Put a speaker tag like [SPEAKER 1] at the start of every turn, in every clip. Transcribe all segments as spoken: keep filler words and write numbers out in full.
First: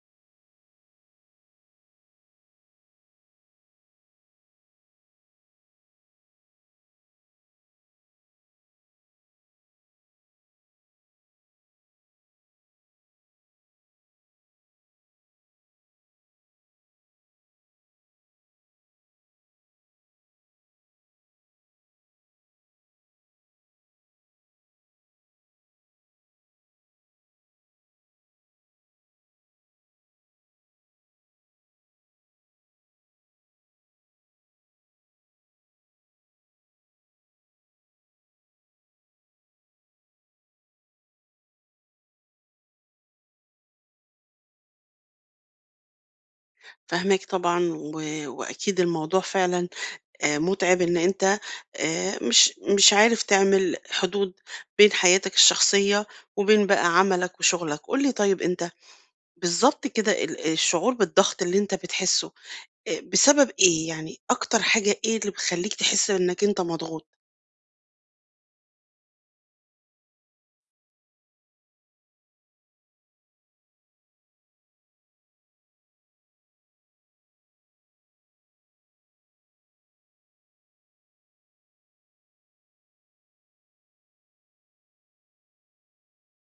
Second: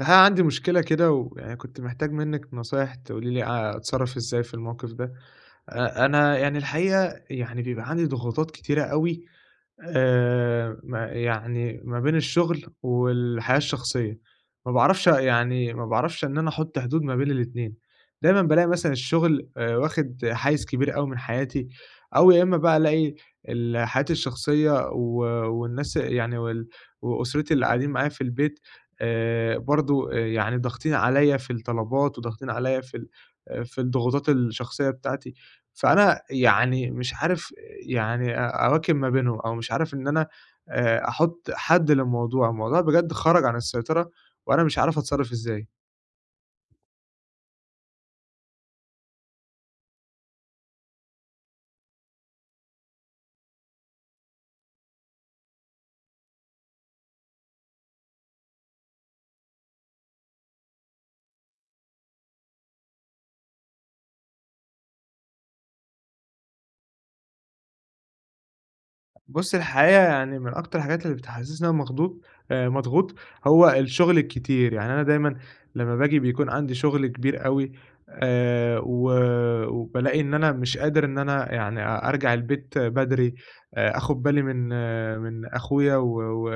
[SPEAKER 1] الحقيقة عندي مشكلة كده ويعني كنت محتاج منِّك نصايح تقولي لي آآ أتصرّف إزاي في الموقف ده. أ أنا يعني الحقيقة يعني بيبقى عندي ضغوطات كتيرة أوي، آآ ما يعني ما بين الشغل والحياة الشخصية، ما باعرفش يعني ما باعرفش إن أنا أحُط حدود ما بين الاتنين، دايمًا بالاقي مثلًا الشغل آآ واخد حيّز كبير أوي من حياتي، أو يا إمّا بقى ألاقي ال حياتي الشخصية و والناس يعني وال وأسرتي اللي قاعدين معايا في البيت، آآ برضه آآ يعني ضاغطين عليّا في الطلبات وضاغطين عليّا في ال آه، في الضغوطات الشخصية بتاعتي، فأنا يعني مش عارف يعني أ أواكب ما بينهم أو مش عارف إن أنا آآ أحُط حد للموضوع. الموضوع بجد خرج عن السيطرة وأنا مش عارف أتصرّف إزاي.
[SPEAKER 2] فاهماك طبعًا، و وأكيد الموضوع فعلًا آآ مُتعِب إن أنت آآ مش مش عارف تعمل حدود بين حياتك الشخصية وبين بقى عملك وشغلك. قُل لي طيب أنت بالضبط كده ال الشعور بالضغط اللي أنت بتحسّه آآ بسبب إيه؟ يعني أكتر حاجة إيه اللي بتخلّيك تحس إنّك أنت مضغوط؟
[SPEAKER 1] بُص، الحقيقة يعني من أكتر الحاجات اللي بتحسسني إن أنا مخضوض، آآ مضغوط، هو الشغل الكتير. يعني أنا دايمًا لمّا باجي بيكون عندي شغل كبير أوي، آآ و وبالاقي إن أنا مش قادر إن أنا يعني أ أرجع البيت بدري، آآ آخُد بالي من آه، من أخويا و و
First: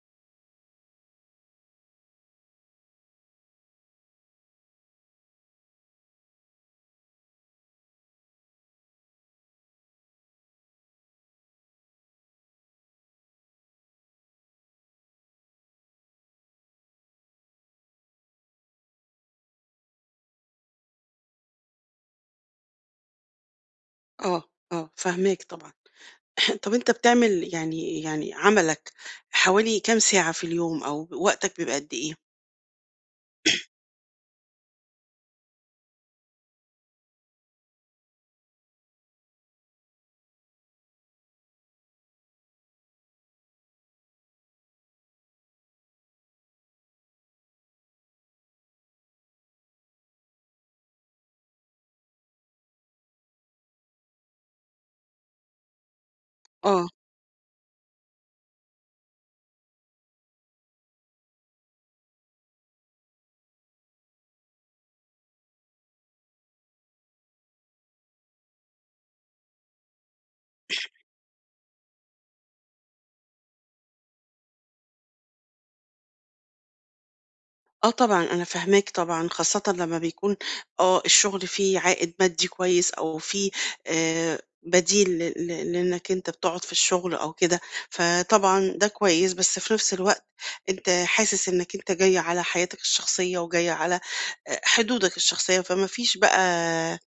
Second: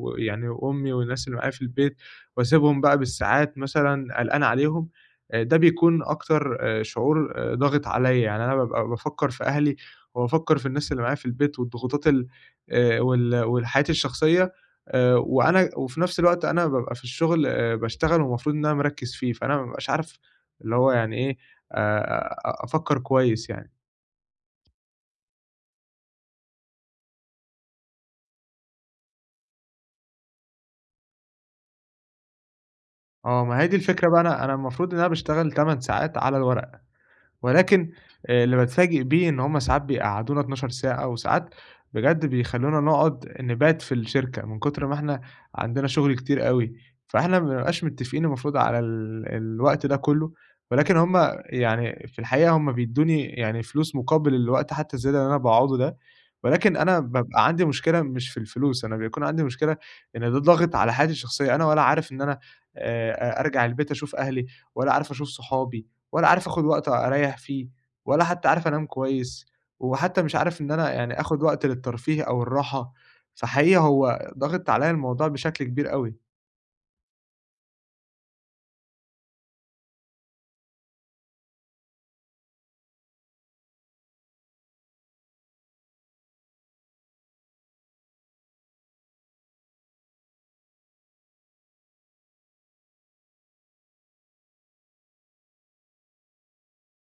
[SPEAKER 1] ويعني وأمي والناس اللي معايا في البيت، واسيبهم بقى بالساعات مثلًا قلقان عليهم. آآ ده بيكون أكتر آآ شعور آآ ضاغط عليّا، يعني أنا بابقى بافكّر في أهلي وبافكّر في الناس اللي معايا في البيت، والضغوطات ال آآ وال والحياتي الشخصية، آآ وأنا وفي نفس الوقت أنا بابقى في الشغل، آآ باشتغل والمفروض إن أنا مركّز فيه، فأنا ما بابقاش عارف اللي هو يعني إيه، آآ أ أفكّر كويس يعني.
[SPEAKER 2] آه، آه، فاهماك طبعًا. طَب أنت بتعمل يعني يعني عملك حوالي كام ساعة في اليوم أو وقتك بيبقى قد إيه؟
[SPEAKER 1] آه، ما هي دي الفكرة بقى. أنا أنا المفروض إن أنا باشتغل 8 ساعات على الورق. ولكن آآ اللي باتفاجئ بيه إن هم ساعات بيقعّدونا 12 ساعة، وساعات بجد بيخلّونا نقعد نبات في الشركة من كتر ما إحنا عندنا شغل كتير أوي، فإحنا ما بنبقاش متّفقين المفروض على ال الوقت ده كلّه، ولكن هم يعني في الحقيقة هم بيدّوني يعني فلوس مقابل الوقت حتى الزيادة اللي أنا باقعده ده، ولكن
[SPEAKER 2] آه.
[SPEAKER 1] أنا بابقى عندي مشكلة مش في الفلوس، أنا بيكون عندي مشكلة إن ده ضاغط على حياتي الشخصية. أنا ولا عارف إن أنا آآ أ أرجع البيت أشوف أهلي، ولا عارف أشوف صحابي. ولا عارف آخُد وقت أريّح فيه ولا حتّى عارف أنام كويس، وحتّى مش عارف إن أنا يعني آخُد وقت للترفيه أو الراحة، فحقيقي هو ضاغط عليّا الموضوع بشكل كبير أوي.
[SPEAKER 2] آه طبعًا، أنا فاهماك طبعًا، خاصةً لمّا بيكون آه، الشغل فيه عائد مادي كويس أو فيه آآ بديل ل ل لإنك أنت بتقعد في الشغل أو كده، فطبعًا ده كويس، بس في نفس الوقت أنت حاسس إنك أنت جاي على حياتك الشخصية وجاي على آآ حدودك الشخصية، فما فيش بقى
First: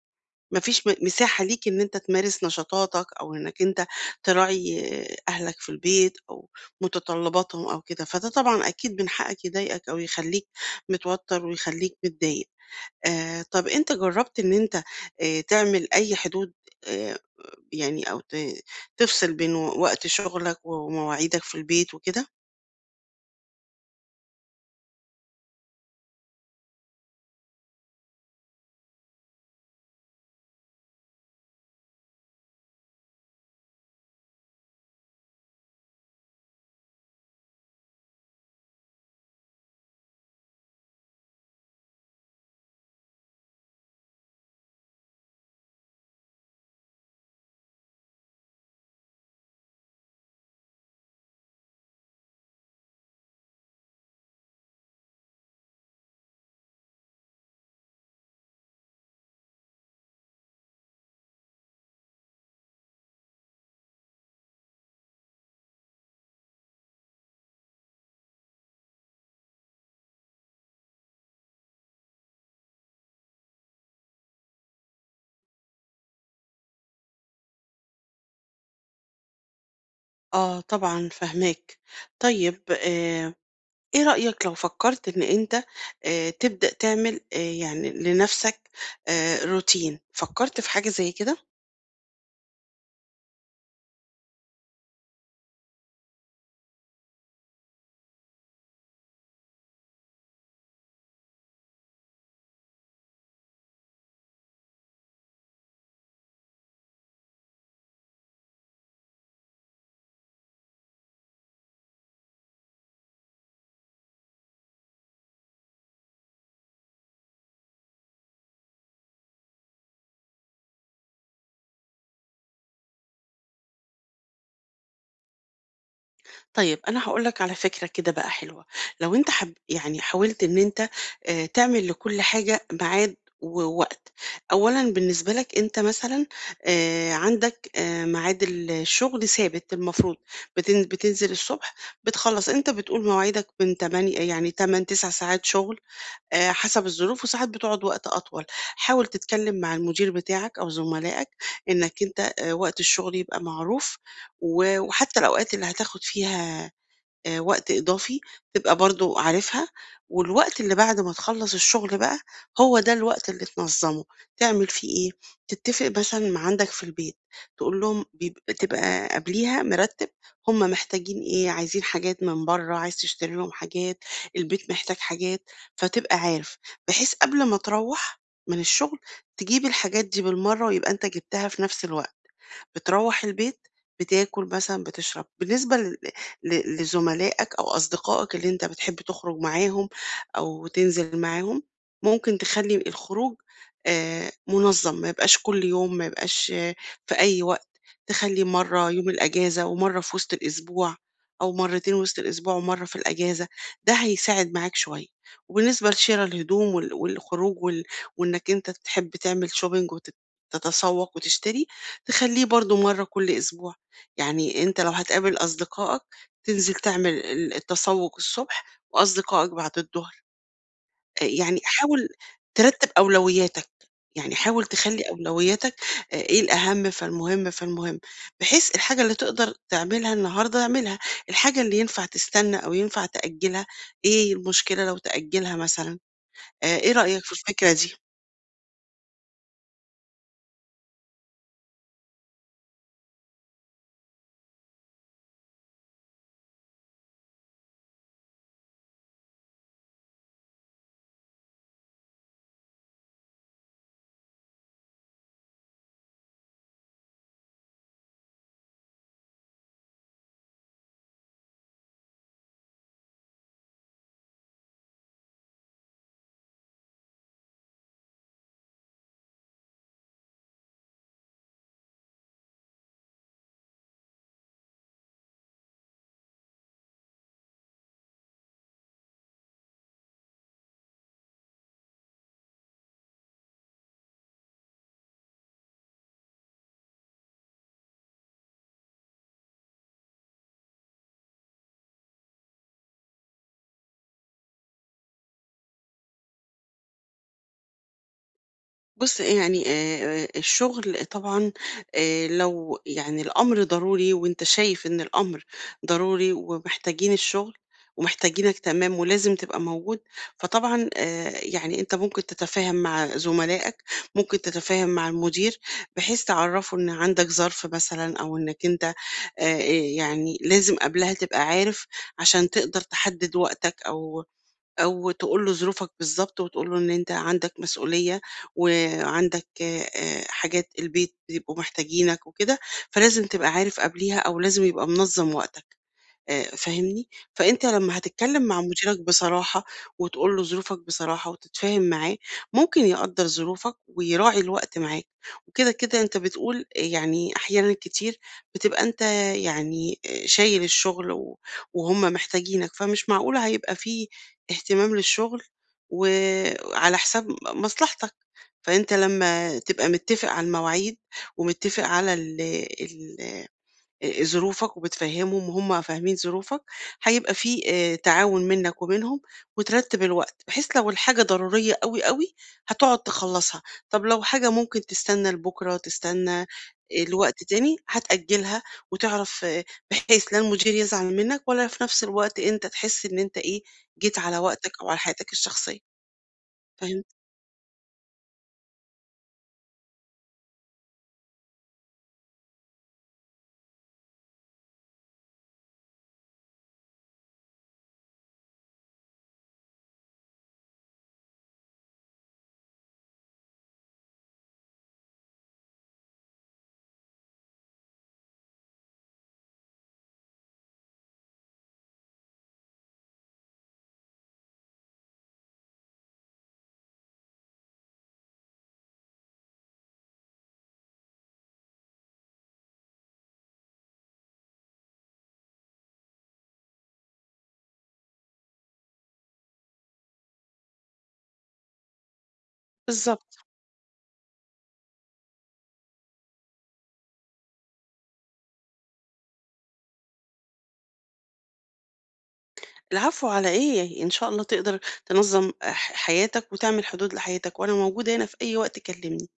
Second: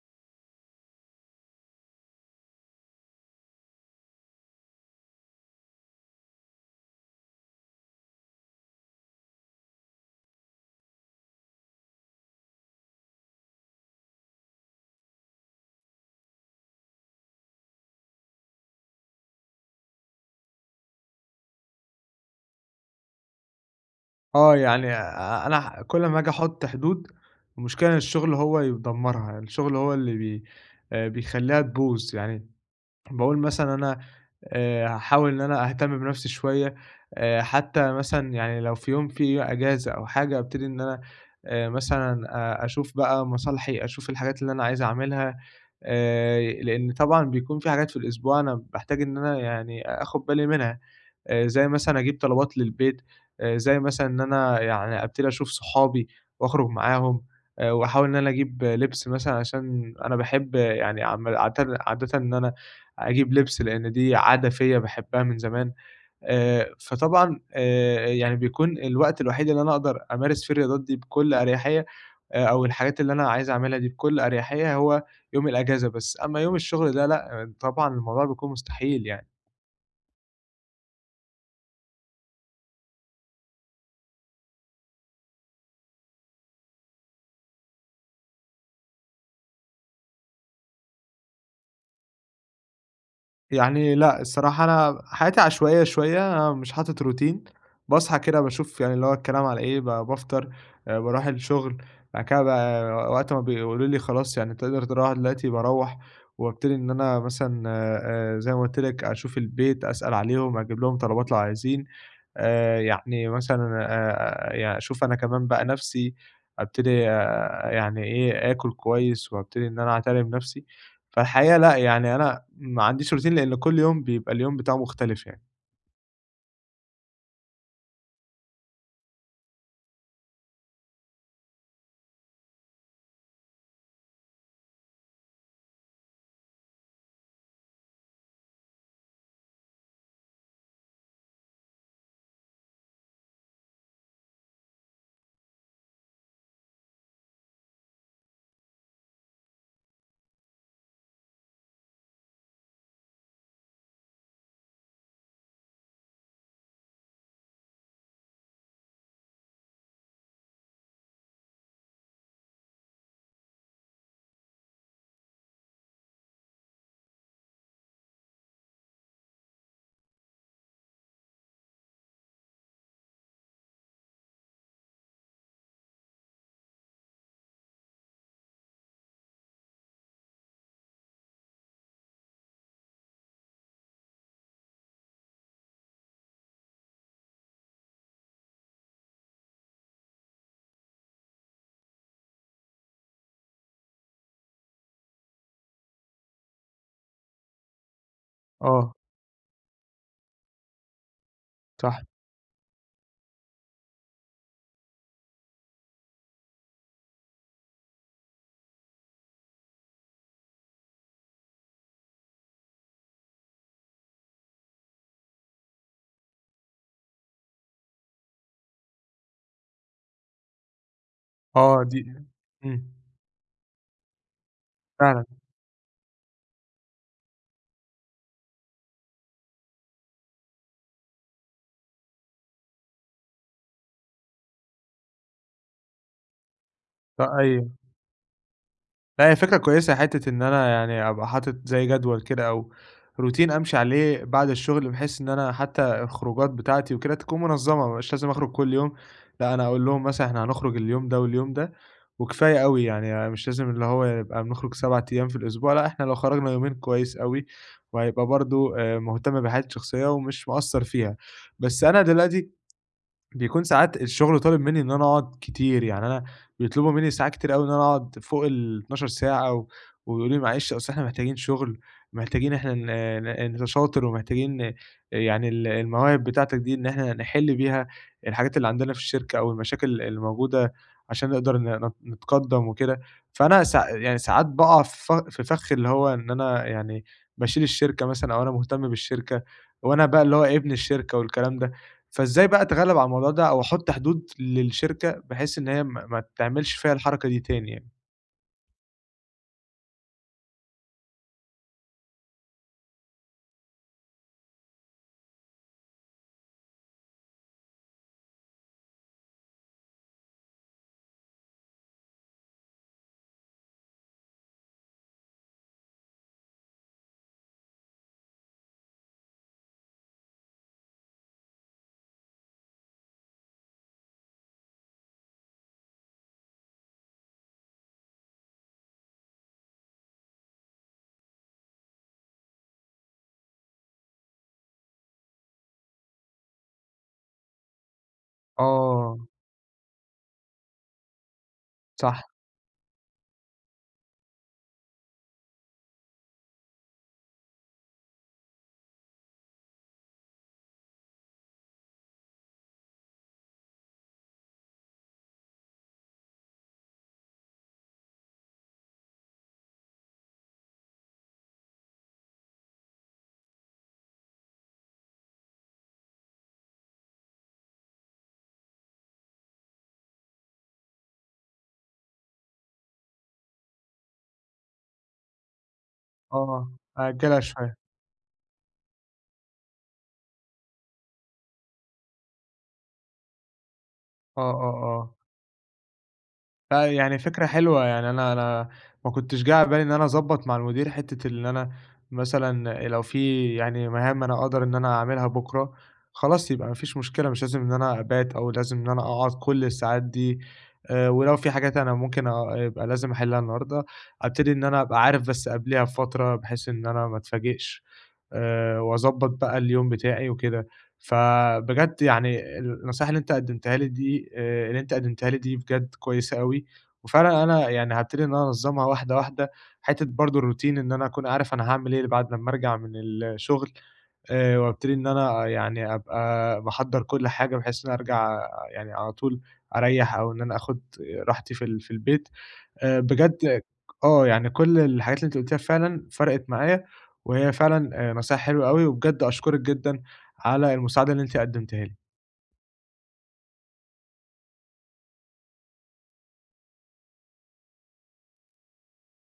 [SPEAKER 2] ما فيش م مساحة ليك إن أنت تمارس نشاطاتك أو إنك أنت تراعي أهلك في البيت أو متطلباتهم أو كده، فده طبعًا أكيد من حقك يضايقك أو يخلّيك متوتر ويخلّيك متضايق. آآ طب أنت جرّبت إن أنت آآ تعمل أي حدود آآ يعني أو ت تفصل بين و وقت شغلك ومواعيدك في البيت وكده؟
[SPEAKER 1] آه، يعني أ أنا ح كل ما آجي أحُط حدود، المشكلة إن الشُغل هو اللي بيدمّرها، الشُغل هو اللي بي آآ بيخلّيها تبوظ. يعني باقول مثلًا أنا آآ هاحاول إن أنا أهتم بنَفْسي شوية، آآ حتى مثلًا يعني لو في يوم في أجازة أو حاجة أبتدي إن أنا آآ مثلًا أ أشوف بقى مصالحي، أشوف الحاجات اللي أنا عايز أعملها، آآ لإن طبعًا بيكون في حاجات في الأسبوع أنا باحتاج إن أنا يعني آخُد بالي منها. آآ زي مثلًا أجيب طلبات للبيت، آآ زي مثلًا إن أنا يعني أبتدي أشوف صحابي وأخرج معاهم، آآ وأحاول إن أنا أجيب لبس مثلًا عشان أنا باحب يعني عم عادةً عادةً إن أنا أجيب لبس، لإن دي عادة فيّا باحبها من زمان. آآ فطبعًا آآ يعني بيكون الوقت الوحيد اللي أنا أقدر أمارس فيه الرياضات دي بكل أريحية، آآ أو الحاجات اللي أنا عايز أعملها دي بكل أريحية هو يوم الأجازة بس، أمّا يوم الشغل ده لأ، آه، طبعًا الموضوع بيكون مستحيل يعني.
[SPEAKER 2] آه طبعًا فاهماك. طيب آآ إيه رأيك لو فكرت إن أنت آآ تبدأ تعمل آآ يعني لنَفْسك آآ روتين، فكرت في حاجة زي كده؟
[SPEAKER 1] يعني لأ، الصراحة أنا حياتي عشوائية شوية، أنا مش حاطط روتين، باصحى كده باشوف يعني اللي هو الكلام على إيه، ب بافطر، آآ باروح الشغل، بعد كده بقى وقت ما بيقولوا لي خلاص يعني تقدر تروّح دلوقتي باروّح، وابتدي إن أنا مثلًا آآ زي ما قُلت لِك أشوف البيت، أسأل عليهم، أجيب لهم طلبات لو عايزين، آآ يعني مثلًا آآ يعني أشوف أنا كمان بقى نَفْسي، أبتدي، آآ يعني إيه، آكُل كويس وأبتدي إن أنا أعتني بنَفْسي. فالحقيقة لأ، يعني أنا ما عنديش routine لإن كل يوم بيبقى اليوم بتاعه مختلف يعني.
[SPEAKER 2] طيب أنا هاقول لك على فكرة كده بقى حلوة، لو أنت حب يعني حاولت إن أنت آآ تعمل لكل حاجة ميعاد ووقت، أولًا بالنسبة لك أنت مثلًا آآ عندك آآ ميعاد ال الشغل ثابت المفروض، بتن بتنزل الصبح بتخلّص، أنت بتقول مواعيدك من تمانية يعني تمانية، تسعة ساعات شغل آآ، حسب الظروف وساعات بتقعد وقت أطول، حاول تتكلم مع المدير بتاعك أو زملائك إنك أنت آآ، وقت الشغل يبقى معروف، و وحتى الأوقات اللي هتاخد فيها آآ وقت إضافي تبقى برضه عارفها، والوقت اللي بعد ما تخلّص الشغل بقى، هو ده الوقت اللي تنظّمه، تعمل فيه إيه، تتفق مثلًا مع عندك في البيت، تقول لهم بيب تبقى قبليها مرتّب هم محتاجين إيه، عايزين حاجات من برّه، عايز تشتري لهم حاجات، البيت محتاج حاجات، فتبقى عارف، بحيث قبل ما تروّح من الشغل تجيب الحاجات دي بالمرّة، ويبقى أنت جبتها في نفس الوقت. بتروّح البيت بتاكل مثلًا، بتشرب. بالنسبة ل ل لزملائك أو أصدقائك اللي أنت بتحب تخرج معاهم أو تنزل معاهم، ممكن تخلّي الخروج آآ منظَّم، ما يبقاش كل يوم، ما يبقاش آه، في أي وقت، تخلّي مرّة
[SPEAKER 1] آه،
[SPEAKER 2] يوم الأجازة ومرّة في وسط الأسبوع أو مرّتين
[SPEAKER 1] صح.
[SPEAKER 2] وسط الأسبوع ومرّة في الأجازة، ده هيساعد معاك شوية. وبالنسبة لشِرا الهدوم وال والخروج وال وإنك أنت تحب تعمل shopping وتت تتسوّق وتشتري، تخلّيه برضه مرّة كل أسبوع، يعني أنت لو هتقابل أصدقائك تنزل تعمل ال التسوق الصبح وأصدقائك بعد الضهر، آآ يعني
[SPEAKER 1] آه، دي،
[SPEAKER 2] حاول
[SPEAKER 1] إمم،
[SPEAKER 2] ترتّب أولوياتك، يعني حاول تخلّي
[SPEAKER 1] فعلًا،
[SPEAKER 2] أولوياتك آآ إيه الأهم فالمهم، فالمهم، بحيث الحاجة اللي تقدر تعملها النهارده اعملها، الحاجة اللي ينفع تستنى أو ينفع تأجّلها إيه المشكلة لو تأجّلها مثلًا، آآ إيه
[SPEAKER 1] ط
[SPEAKER 2] رأيك في
[SPEAKER 1] أيوه.
[SPEAKER 2] الفكرة دي؟
[SPEAKER 1] لأ، هي فكرة كويسة حتّة إن أنا يعني أبقى حاطط زي جدول كده أو روتين أمشي عليه بعد الشغل، بحيث إن أنا حتّى الخروجات بتاعتي وكده تكون منظمة، ما أبقاش لازم أخرج كل يوم، لأ، أنا أقول لهم مثلًا إحنا هنخرج اليوم ده واليوم ده وكفاية أوي، يعني مش لازم اللي هو يبقى بنخرج 7 أيام في الأسبوع، لأ، إحنا لو خرجنا يومين كويس أوي، وهيبقى برضه آآ مهتم بحياتي الشخصية ومش مقصّر فيها. بس أنا دلوقتي بيكون ساعات الشغل طالب منّي إن أنا أقعد كتير، يعني أنا بيطلبوا منّي ساعات كتير أوي إن أنا أقعد فوق الاتناشر ساعة، و ويقولوا لي: "معلش أصل إحنا محتاجين شغل، محتاجين إحنا ن ن أنت شاطر ومحتاجين ن- يعني ال المواهب بتاعتك دي إن إحنا نحِل بيها الحاجات اللي عندنا في الشركة أو المشاكل اللي موجودة عشان نقدر ن نت نتقدّم وكده." فأنا ساع يعني ساعات باقع في ف في فَخ اللي هو إن أنا يعني باشيل الشركة مثلًا أو أنا مهتم بالشركة، وأنا بقى اللي هو ابن الشركة والكلام ده. فإزاي بقى أتغلّب على الموضوع ده أو أحُط حدود للشركة بحيث إن هي ما ما تعملش فيّا الحركة دي تاني يعني؟
[SPEAKER 2] بُص، يعني آآ الشغل طبعًا آآ لو يعني الأمر ضروري وأنت شايف إن الأمر ضروري ومحتاجين الشغل ومحتاجينك تمام ولازم تبقى موجود، فطبعًا آآ يعني أنت ممكن تتفاهم مع زملائك، ممكن تتفاهم مع المدير بحيث تعرّفه إن عندك ظرف مثلًا أو إنك أنت آآ يعني لازم قبلها تبقى عارف عشان تقدر تحدد وقتك أو أو تقول له ظروفك بالضبط وتقول له إن أنت عندك مسؤولية وعندك آآ حاجات البيت بيبقوا محتاجينك وكده، فلازم تبقى عارف قبليها أو لازم يبقى منظَّم وقتك. آآ فاهمني؟ فأنت لمّا هتتكلّم مع مديرك
[SPEAKER 1] آه،
[SPEAKER 2] بصراحة وتقول له ظروفك بصراحة وتتفاهم معاه،
[SPEAKER 1] صح،
[SPEAKER 2] ممكن يقدّر ظروفك ويراعي الوقت معاك، وكده، كده أنت بتقول يعني أحيانًا كتير بتبقى أنت يعني آآ شايل الشغل و وهُم محتاجينك، فمش معقول هيبقى في اهتمام للشغل و على حساب م مصلحتك، فأنت لمّا تبقى متّفق على المواعيد ومتّفق على ال ال آآ ظروفك وبتفهّمهم وهُم فاهمين ظروفك، هيبقى في آآ تعاون منّك وبينهم وترتّب الوقت، بحيث لو الحاجة ضرورية أوي، أوي هتقعد تخلّصها، طب لو حاجة ممكن تستنى لبُكرة، تستنى
[SPEAKER 1] آه، أأجّلها
[SPEAKER 2] لوقت
[SPEAKER 1] شوية،
[SPEAKER 2] تاني، هتأجّلها وتعرف آه، بحيث لا المدير يزعل منّك ولا في نفس الوقت أنت تحس إن أنت إيه، جيت على
[SPEAKER 1] آه،
[SPEAKER 2] وقتك
[SPEAKER 1] آه،
[SPEAKER 2] أو على
[SPEAKER 1] آه.
[SPEAKER 2] حياتك الشخصية،
[SPEAKER 1] لأ،
[SPEAKER 2] فهمت؟
[SPEAKER 1] يعني فكرة حلوة، يعني أنا أنا ما كنتش جه على بالي إن أنا أضبّط مع المدير حتّة إن أنا مثلًا لو في يعني مهام أنا أقدر إن أنا أعملها بُكرة، خلاص يبقى ما فيش مشكلة، مش لازم إن أنا أبات أو لازم إن أنا أقعد كل الساعات دي، آآ ولو في حاجات أنا ممكن أ يبقى لازم أحلّها النهارده، أبتدي إن أنا أبقى عارف بس قبليها بفترة بحيث إن أنا ما أتفاجئش، آآ وأضبّط بقى اليوم بتاعي وكده. فبجد يعني النصايح اللي أنت قدّمتها لي دي، آآ اللي أنت قدّمتها لي دي بجد كويسة أوي، وفعلًا أنا يعني هابتدي إن أنا أنظّمها واحدة، واحدة، حتّة برضه الروتين إن أنا أكون عارف أنا هاعمل إيه بعد لمّا أرجع من الشغل، آآ وابتدي إن أنا يعني أبقى باحضّر كل حاجة بحيث إن أنا أرجع آه، يعني على طول أريّح أو إن أنا آخُد راحتي في ال في البيت. آآ
[SPEAKER 2] بالضبط.
[SPEAKER 1] بجد. آه، يعني كل الحاجات اللي أنتِ قُلتيها فعلًا فرقِت معايا، وهي فعلًا آآ نصايح حلوة أوي، وبجد أشكرِك جدًا على المساعدة اللي أنتِ قدّمتيها لي.
[SPEAKER 2] العفو على إيه، إن شاء الله تقدر تنظّم آه، ح حياتك وتعمل حدود لحياتك وأنا موجودة هنا في أي وقت كلّمني.